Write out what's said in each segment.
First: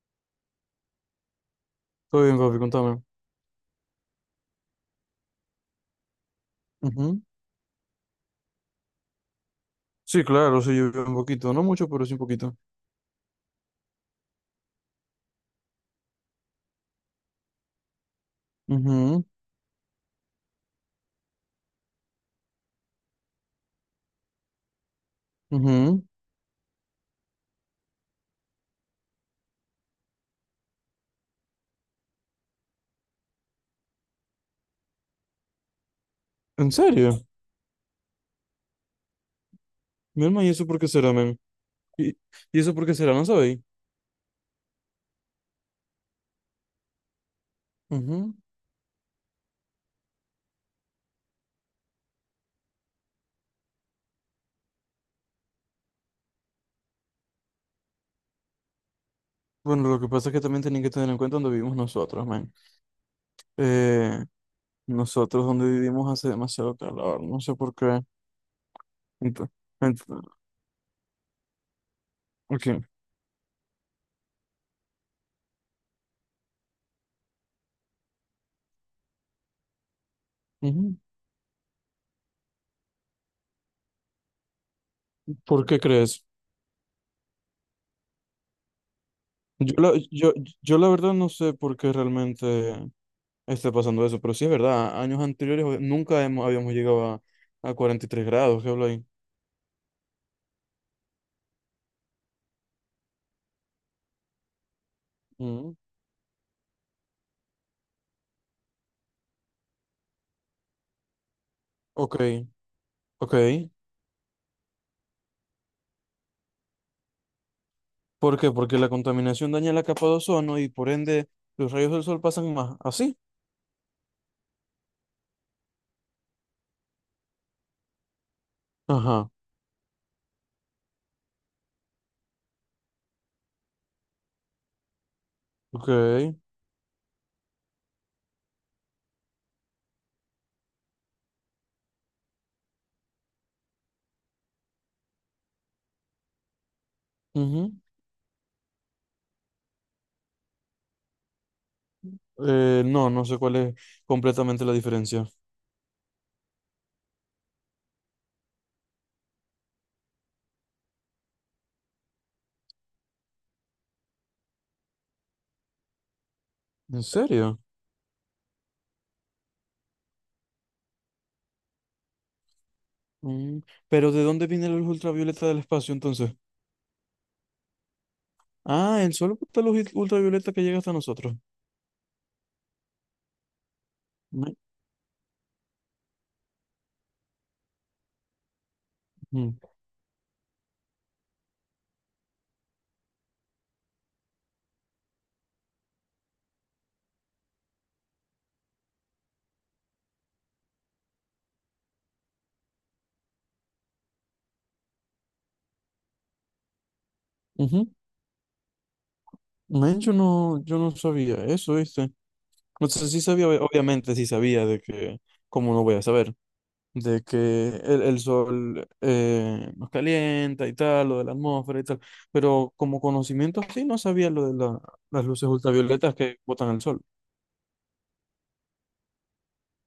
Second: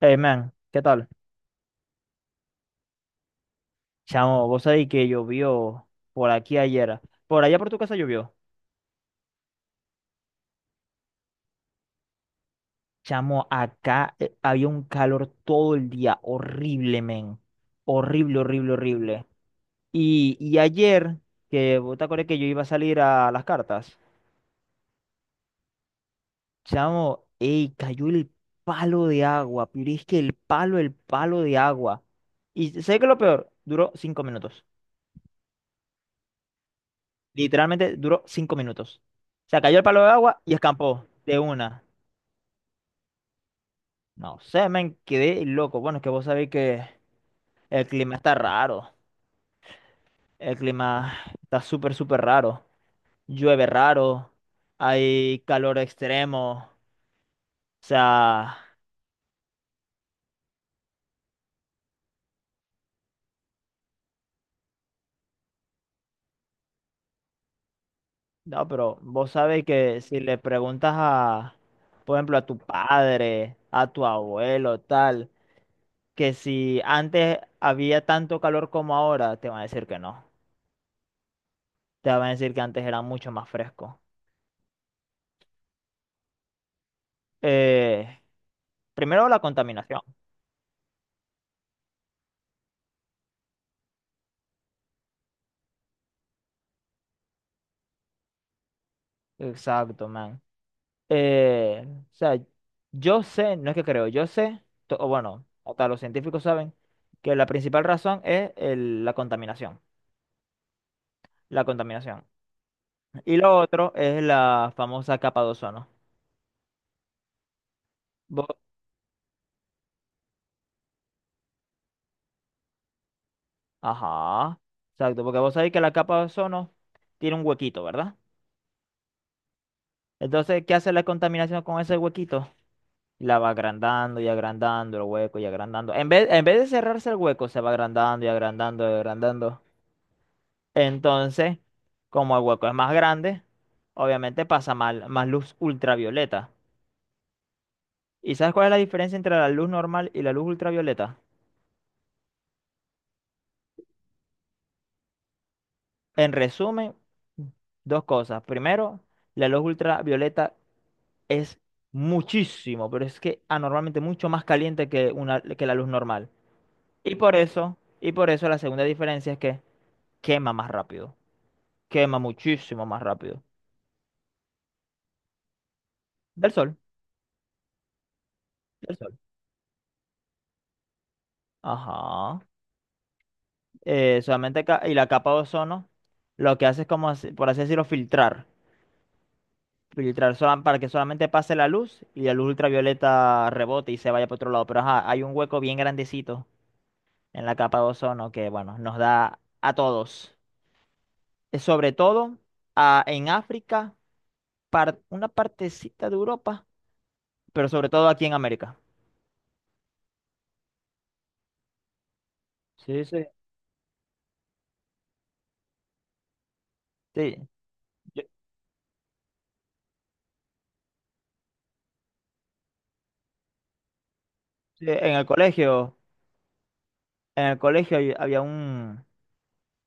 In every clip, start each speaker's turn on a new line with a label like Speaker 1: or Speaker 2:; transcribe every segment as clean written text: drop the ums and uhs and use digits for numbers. Speaker 1: Hey man, ¿qué tal?
Speaker 2: Todo bien, papi, contame.
Speaker 1: Chamo, vos sabés que llovió por aquí ayer.
Speaker 2: Ujú.
Speaker 1: Por allá por tu casa llovió.
Speaker 2: Sí, claro, sí llovió un poquito, no mucho, pero sí un poquito.
Speaker 1: Chamo, acá había un calor todo el día. Horrible, men. Horrible, horrible,
Speaker 2: Ujú,
Speaker 1: horrible. Y ayer, que vos te acordás que yo iba a salir a las cartas.
Speaker 2: ujú.
Speaker 1: Chamo, ey, cayó el palo de agua. Pero es que el palo de agua. Y sé que lo peor, duró 5 minutos.
Speaker 2: ¿En serio?
Speaker 1: Literalmente duró 5 minutos. Se cayó el palo de
Speaker 2: Mi
Speaker 1: agua
Speaker 2: hermano, ¿y
Speaker 1: y
Speaker 2: eso por qué
Speaker 1: escampó
Speaker 2: será,
Speaker 1: de
Speaker 2: men?
Speaker 1: una.
Speaker 2: ¿Y, y eso por qué será? ¿No sabéis?
Speaker 1: No sé, me quedé loco. Bueno, es que vos sabéis que el clima
Speaker 2: Ujú.
Speaker 1: está raro. El clima está súper, súper raro. Llueve raro. Hay calor extremo. O sea,
Speaker 2: Bueno, lo que pasa es que también tenéis que tener en cuenta dónde vivimos nosotros, men. Eh, Nosotros donde vivimos hace demasiado calor, no sé por qué.
Speaker 1: no, pero vos
Speaker 2: Ento-
Speaker 1: sabéis que
Speaker 2: ento-
Speaker 1: si le preguntas a, por ejemplo, a tu
Speaker 2: ok.
Speaker 1: padre, a tu abuelo, tal, que si antes había tanto calor como ahora, te van a decir que no.
Speaker 2: Ujú.
Speaker 1: Te van a decir que antes era mucho más fresco.
Speaker 2: ¿Por qué crees?
Speaker 1: Eh, Primero la
Speaker 2: Yo la,
Speaker 1: contaminación.
Speaker 2: yo, yo la verdad no sé por qué realmente esté pasando eso. Pero sí es verdad, años anteriores nunca hemos- habíamos llegado a 43 grados, ¿qué hablo ahí?
Speaker 1: Exacto, man. Eh, o sea, yo sé, no es que creo, yo sé, o bueno,
Speaker 2: Mm.
Speaker 1: hasta los científicos saben que la principal razón es la contaminación, la
Speaker 2: Ok,
Speaker 1: contaminación. Y lo
Speaker 2: ok.
Speaker 1: otro es la famosa capa de ozono.
Speaker 2: ¿Por qué?
Speaker 1: Vo-
Speaker 2: Porque la contaminación daña la capa de ozono y por ende los rayos del sol pasan más. ¿Así?
Speaker 1: Ajá, exacto, porque vos sabéis que la capa de ozono tiene un huequito, ¿verdad?
Speaker 2: Ajá,
Speaker 1: Entonces, ¿qué hace la contaminación con ese huequito? La va agrandando y agrandando el hueco y agrandando. En vez,
Speaker 2: ok.
Speaker 1: en vez de cerrarse el hueco, se va agrandando y agrandando y agrandando. Entonces, como el hueco es más grande, obviamente más luz ultravioleta.
Speaker 2: Ujú.
Speaker 1: ¿Y sabes cuál es la diferencia entre la luz normal y la luz ultravioleta?
Speaker 2: No, no sé cuál es completamente la diferencia.
Speaker 1: En resumen, dos cosas. Primero, la luz ultravioleta es muchísimo, pero es que anormalmente mucho más caliente que una, que la luz normal.
Speaker 2: ¿En
Speaker 1: Y por
Speaker 2: serio?
Speaker 1: eso, y por eso la segunda diferencia es que quema más rápido. Quema muchísimo más rápido.
Speaker 2: Mm. Pero ¿de dónde viene la luz ultravioleta del espacio entonces?
Speaker 1: Del sol, del
Speaker 2: Ah, el
Speaker 1: sol.
Speaker 2: sol bota luz ultravioleta que llega hasta nosotros.
Speaker 1: Ajá.
Speaker 2: Me-
Speaker 1: Solamente y la capa de ozono lo que hace es como, por así decirlo, filtrar.
Speaker 2: Ujú,
Speaker 1: Para que solamente pase la luz y la luz ultravioleta rebote y se vaya para otro lado. Pero ajá, hay un hueco bien grandecito en la capa de ozono que, bueno, nos da a todos. Sobre todo en África, una partecita de Europa, pero
Speaker 2: ujú.
Speaker 1: sobre todo aquí en América.
Speaker 2: Men, yo no sabía eso, ¿viste? O
Speaker 1: Sí,
Speaker 2: sea, sí
Speaker 1: sí.
Speaker 2: sabía, obviamente sí sabía de que, ¿cómo no voy a saber? De
Speaker 1: Sí,
Speaker 2: que el
Speaker 1: yo-
Speaker 2: sol nos calienta y tal, lo de la atmósfera y tal, pero como conocimiento sí no sabía
Speaker 1: sí,
Speaker 2: las luces ultravioletas que botan el sol.
Speaker 1: en el colegio había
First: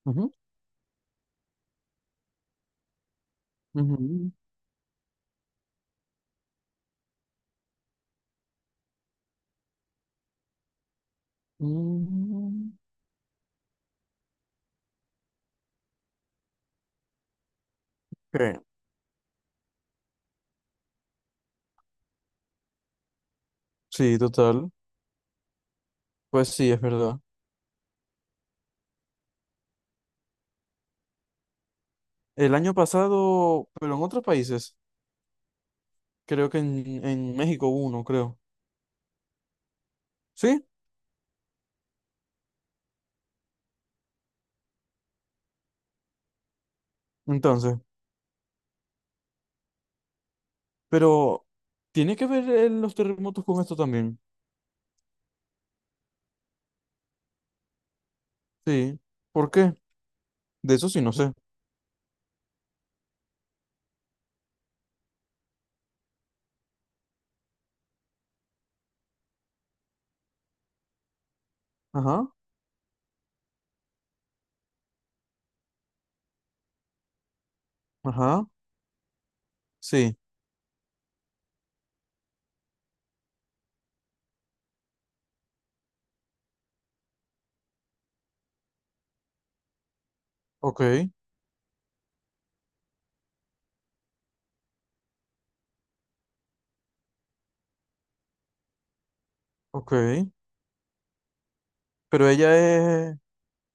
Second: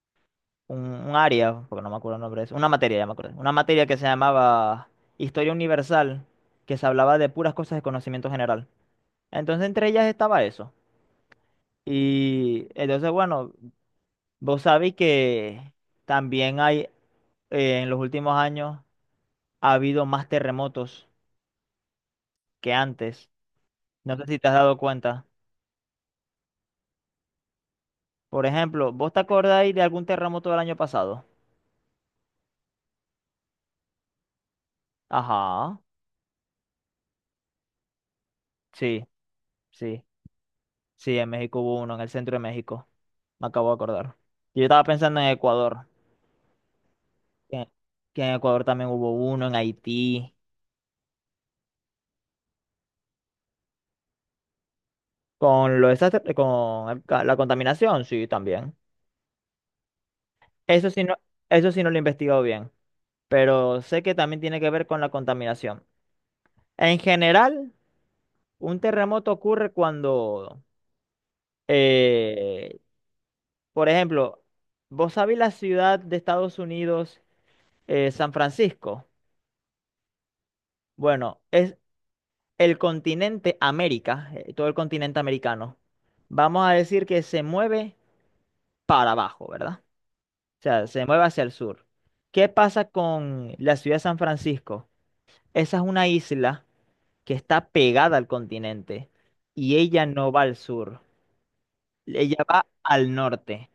Speaker 2: Ujú,
Speaker 1: un área, porque no me acuerdo el nombre de eso, una materia, ya me acuerdo, una materia que se
Speaker 2: ujú,
Speaker 1: llamaba Historia Universal, que se hablaba de puras cosas de conocimiento general. Entonces, entre ellas estaba eso. Y
Speaker 2: mm,
Speaker 1: entonces, bueno, vos sabéis que también hay, en los últimos
Speaker 2: ok.
Speaker 1: años, ha habido más terremotos que antes. No
Speaker 2: Sí,
Speaker 1: sé si te has
Speaker 2: total.
Speaker 1: dado cuenta.
Speaker 2: Pues sí, es verdad.
Speaker 1: Por ejemplo, ¿vos te acordáis de algún terremoto del año pasado?
Speaker 2: El año pasado, pero en otros países,
Speaker 1: Ajá,
Speaker 2: creo que en México hubo uno, creo.
Speaker 1: sí, sí.
Speaker 2: ¿Sí?
Speaker 1: Sí, en México hubo uno, en el centro de México. Me acabo de acordar. Yo estaba pensando en Ecuador, que,
Speaker 2: Entonces,
Speaker 1: que en Ecuador también hubo uno, en Haití.
Speaker 2: pero ¿tiene que ver los terremotos con esto también?
Speaker 1: Con la contaminación, sí, también.
Speaker 2: Sí. ¿Por qué? De
Speaker 1: Eso
Speaker 2: eso sí
Speaker 1: sí
Speaker 2: no
Speaker 1: no,
Speaker 2: sé.
Speaker 1: eso sí no lo he investigado bien, pero sé que también tiene que ver con la contaminación. En general, un terremoto ocurre cuando,
Speaker 2: Ajá,
Speaker 1: eh, por ejemplo, vos sabés la ciudad de Estados Unidos, San
Speaker 2: ajá.
Speaker 1: Francisco.
Speaker 2: Sí.
Speaker 1: Bueno, es, el continente América, todo el continente americano, vamos a decir que se mueve para abajo, ¿verdad? O
Speaker 2: Ok,
Speaker 1: sea, se mueve hacia el sur. ¿Qué pasa con la ciudad de San Francisco? Esa es una isla que está pegada al continente y
Speaker 2: ok.
Speaker 1: ella no va al sur,
Speaker 2: Pero
Speaker 1: ella
Speaker 2: ella
Speaker 1: va al
Speaker 2: es.
Speaker 1: norte.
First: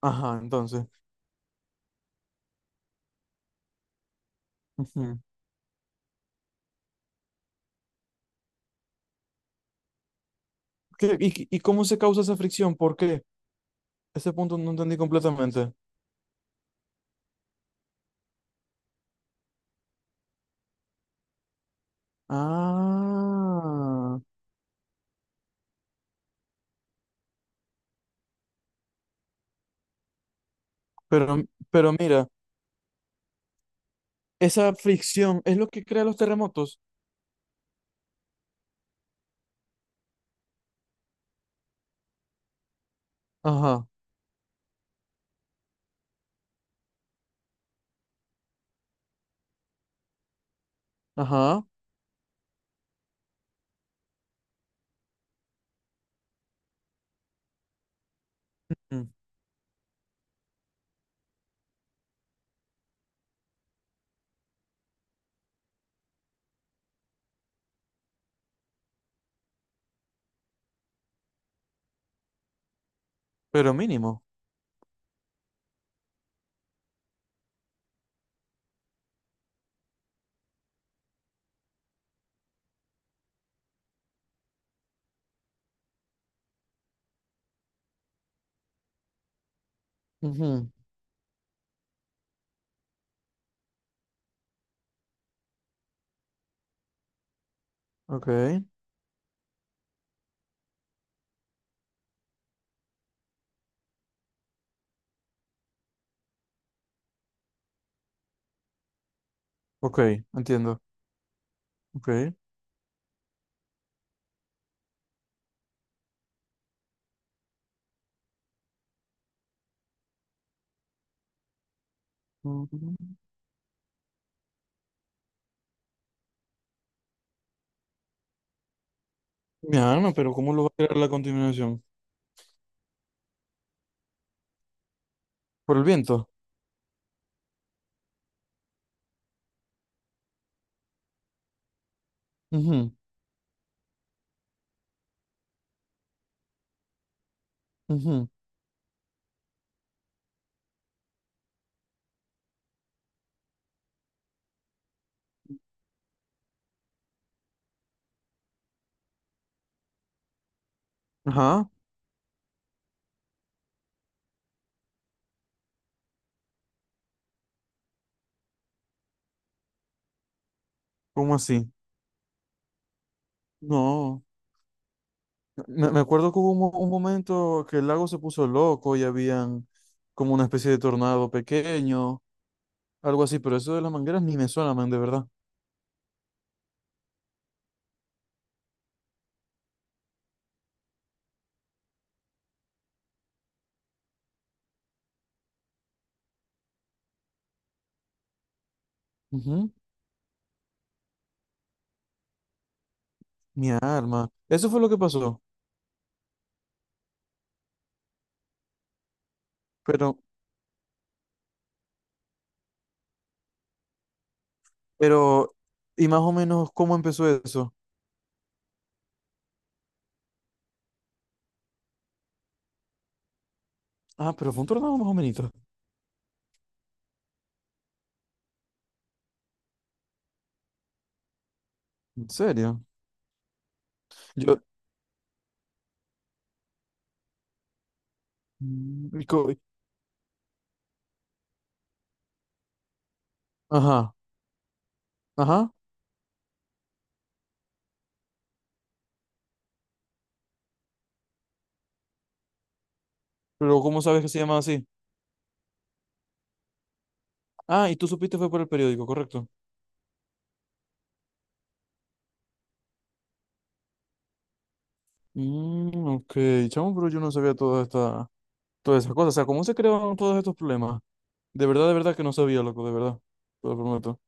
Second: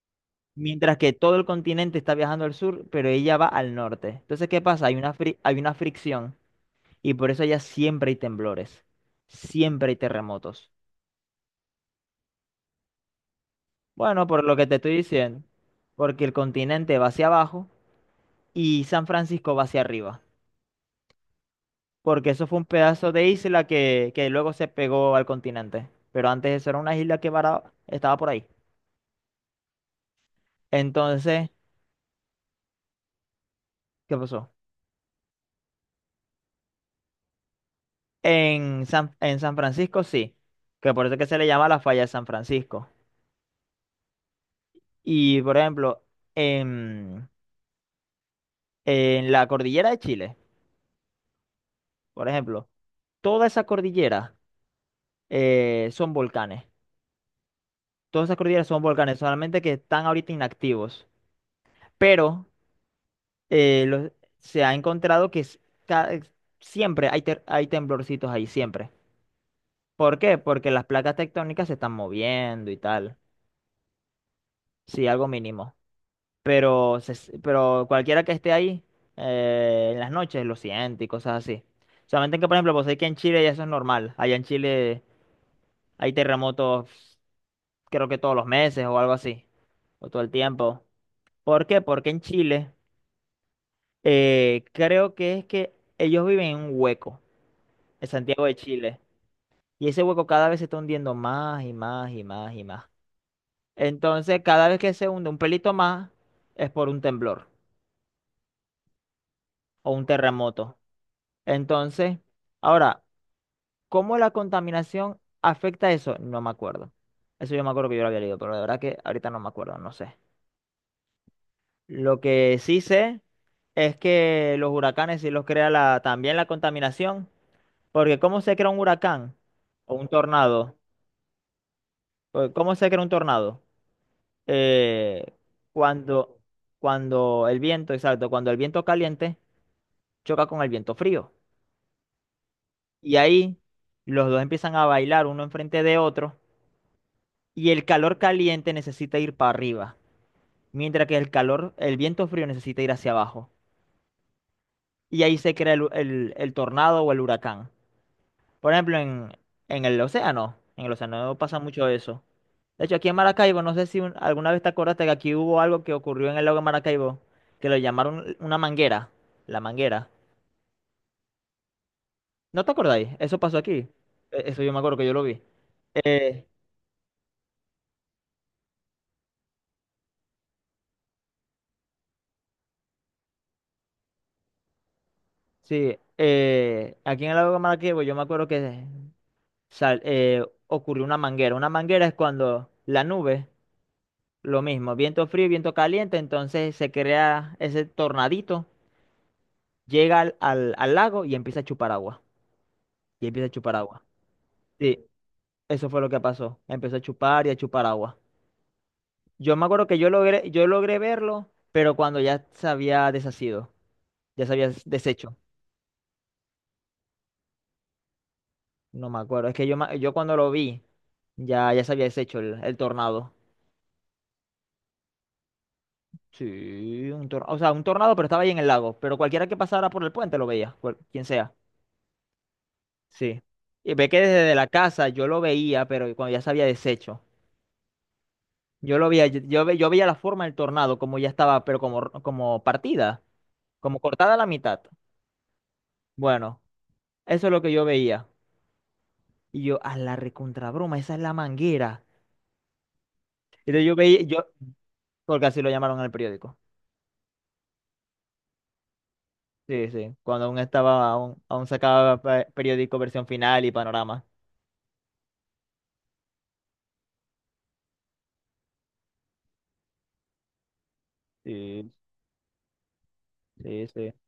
Speaker 2: Ajá, entonces.
Speaker 1: Mientras que todo el continente está viajando al sur, pero ella va al norte. Entonces, ¿qué pasa?
Speaker 2: Ujú.
Speaker 1: Hay una fricción y por eso allá siempre hay temblores, siempre hay terremotos.
Speaker 2: ¿Y cómo se causa esa fricción? ¿Por qué?
Speaker 1: Bueno,
Speaker 2: Ese
Speaker 1: por lo
Speaker 2: punto
Speaker 1: que
Speaker 2: no
Speaker 1: te estoy
Speaker 2: entendí
Speaker 1: diciendo,
Speaker 2: completamente.
Speaker 1: porque el continente va hacia abajo y San Francisco va hacia arriba, porque eso fue un pedazo de isla
Speaker 2: Ah.
Speaker 1: que luego se pegó al continente, pero antes eso era una isla que estaba por ahí.
Speaker 2: Pero,
Speaker 1: Entonces,
Speaker 2: pero mira,
Speaker 1: ¿qué pasó?
Speaker 2: esa fricción es lo que crea los terremotos.
Speaker 1: En San Francisco sí, que por eso es que se le llama la falla de San Francisco.
Speaker 2: Ajá,
Speaker 1: Y por ejemplo, en, en la cordillera de Chile,
Speaker 2: ajá.
Speaker 1: por ejemplo, toda esa cordillera son volcanes. Todas esas cordilleras son
Speaker 2: Mm.
Speaker 1: volcanes, solamente que están ahorita inactivos. Pero eh, lo- se ha encontrado que ca- siempre hay, hay temblorcitos ahí, siempre. ¿Por qué? Porque las placas tectónicas se están moviendo y tal.
Speaker 2: Pero mínimo.
Speaker 1: Sí, algo mínimo. Pero, pero cualquiera que esté ahí en las noches lo siente y cosas así. Solamente que, por ejemplo, pues hay que en Chile ya eso es normal. Allá en Chile hay terremotos, creo que todos los meses o algo así. O todo el
Speaker 2: Ujú.
Speaker 1: tiempo. ¿Por qué? Porque en Chile. Creo que es que ellos viven en un hueco, en
Speaker 2: Ok,
Speaker 1: Santiago de Chile, y ese hueco cada vez se está hundiendo más y más y más y más. Entonces, cada vez que se hunde un pelito más, es por un temblor o un
Speaker 2: ok,
Speaker 1: terremoto.
Speaker 2: entiendo.
Speaker 1: Entonces,
Speaker 2: Ok.
Speaker 1: ahora, ¿cómo la contaminación afecta eso? No me acuerdo. Eso yo me acuerdo que yo lo había leído, pero de verdad que ahorita no me acuerdo, no sé. Lo que sí
Speaker 2: Mm.
Speaker 1: sé es que los huracanes sí los crea la, también la contaminación. Porque ¿cómo se crea un huracán
Speaker 2: Mi
Speaker 1: o un
Speaker 2: alma, pero ¿cómo lo va a
Speaker 1: tornado?
Speaker 2: crear la continuación?
Speaker 1: Porque ¿cómo se crea un tornado? Eh,
Speaker 2: Por el viento.
Speaker 1: cuando, Cuando el viento, exacto, cuando el viento caliente choca con el viento frío.
Speaker 2: Ujú,
Speaker 1: Y ahí los dos empiezan a bailar uno enfrente de otro y el calor
Speaker 2: ujú.
Speaker 1: caliente necesita ir para arriba, mientras que el calor, el viento frío necesita ir hacia abajo. Y ahí se crea el tornado o el huracán. Por ejemplo, en el océano pasa
Speaker 2: Ajá,
Speaker 1: mucho eso. De hecho, aquí en Maracaibo, no sé si alguna vez te acordaste que aquí hubo algo que ocurrió en el lago de Maracaibo, que lo llamaron una manguera, la manguera.
Speaker 2: ¿cómo así?
Speaker 1: ¿No te acordáis? Eso pasó aquí.
Speaker 2: No,
Speaker 1: Eso yo me acuerdo que yo lo vi.
Speaker 2: me acuerdo que
Speaker 1: Eh,
Speaker 2: hubo un momento que el lago se puso loco y habían como una especie de tornado pequeño, algo así, pero eso de las mangueras ni me suena, man, de verdad.
Speaker 1: sí, Aquí en el lago de Maracaibo yo me acuerdo que ocurrió una manguera. Una manguera es cuando la nube, lo mismo, viento frío, viento caliente, entonces se crea ese tornadito,
Speaker 2: Ujú.
Speaker 1: llega al lago y empieza a chupar agua. Y empieza a
Speaker 2: Mi
Speaker 1: chupar agua.
Speaker 2: alma. Eso fue lo que
Speaker 1: Sí,
Speaker 2: pasó,
Speaker 1: eso fue lo que pasó. Empezó a chupar y a chupar agua. Yo me acuerdo que yo
Speaker 2: pero,
Speaker 1: logré, Yo logré verlo, pero cuando ya se había deshacido, ya se había deshecho.
Speaker 2: pero, y más o menos, ¿cómo empezó eso?
Speaker 1: No me acuerdo. Es que yo, yo cuando lo vi, ya se había deshecho el tornado.
Speaker 2: Ah, pero fue un tornado más o menos.
Speaker 1: Sí, un tornado. O sea, un tornado, pero estaba ahí en el lago. Pero cualquiera que pasara por el puente lo veía, quien sea.
Speaker 2: ¿En serio?
Speaker 1: Sí. Y ve que desde
Speaker 2: Yo,
Speaker 1: la casa yo lo veía, pero cuando ya se había deshecho. Yo lo
Speaker 2: Mm, y
Speaker 1: veía, yo,
Speaker 2: co-
Speaker 1: yo ve- Yo veía la forma del tornado, como ya estaba, pero como, como partida, como
Speaker 2: ajá,
Speaker 1: cortada a la mitad.
Speaker 2: ajá,
Speaker 1: Bueno. Eso es lo que yo veía. Y yo, a la recontrabroma, esa es la manguera.
Speaker 2: pero
Speaker 1: Entonces yo
Speaker 2: ¿cómo
Speaker 1: veía,
Speaker 2: sabes que se
Speaker 1: yo,
Speaker 2: llama así?
Speaker 1: Porque así lo llamaron en el periódico.
Speaker 2: Ah, y tú supiste fue por el periódico, correcto.
Speaker 1: Sí, sí. Cuando aún estaba, aún, aún sacaba periódico Versión Final y Panorama.
Speaker 2: Mm, ok, chamo, pero yo no sabía todas esas cosas. O sea, ¿cómo se creaban todos estos problemas?
Speaker 1: Sí,
Speaker 2: De verdad que no sabía, loco, de verdad. Te lo
Speaker 1: sí, sí.
Speaker 2: prometo.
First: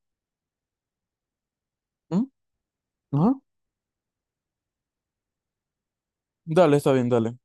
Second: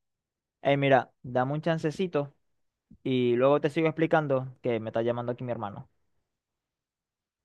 Speaker 1: Ey, mira, dame un
Speaker 2: ¿Mm?
Speaker 1: chancecito
Speaker 2: Ajá.
Speaker 1: y luego te sigo explicando que me está llamando aquí mi hermano.
Speaker 2: Dale, está bien, dale.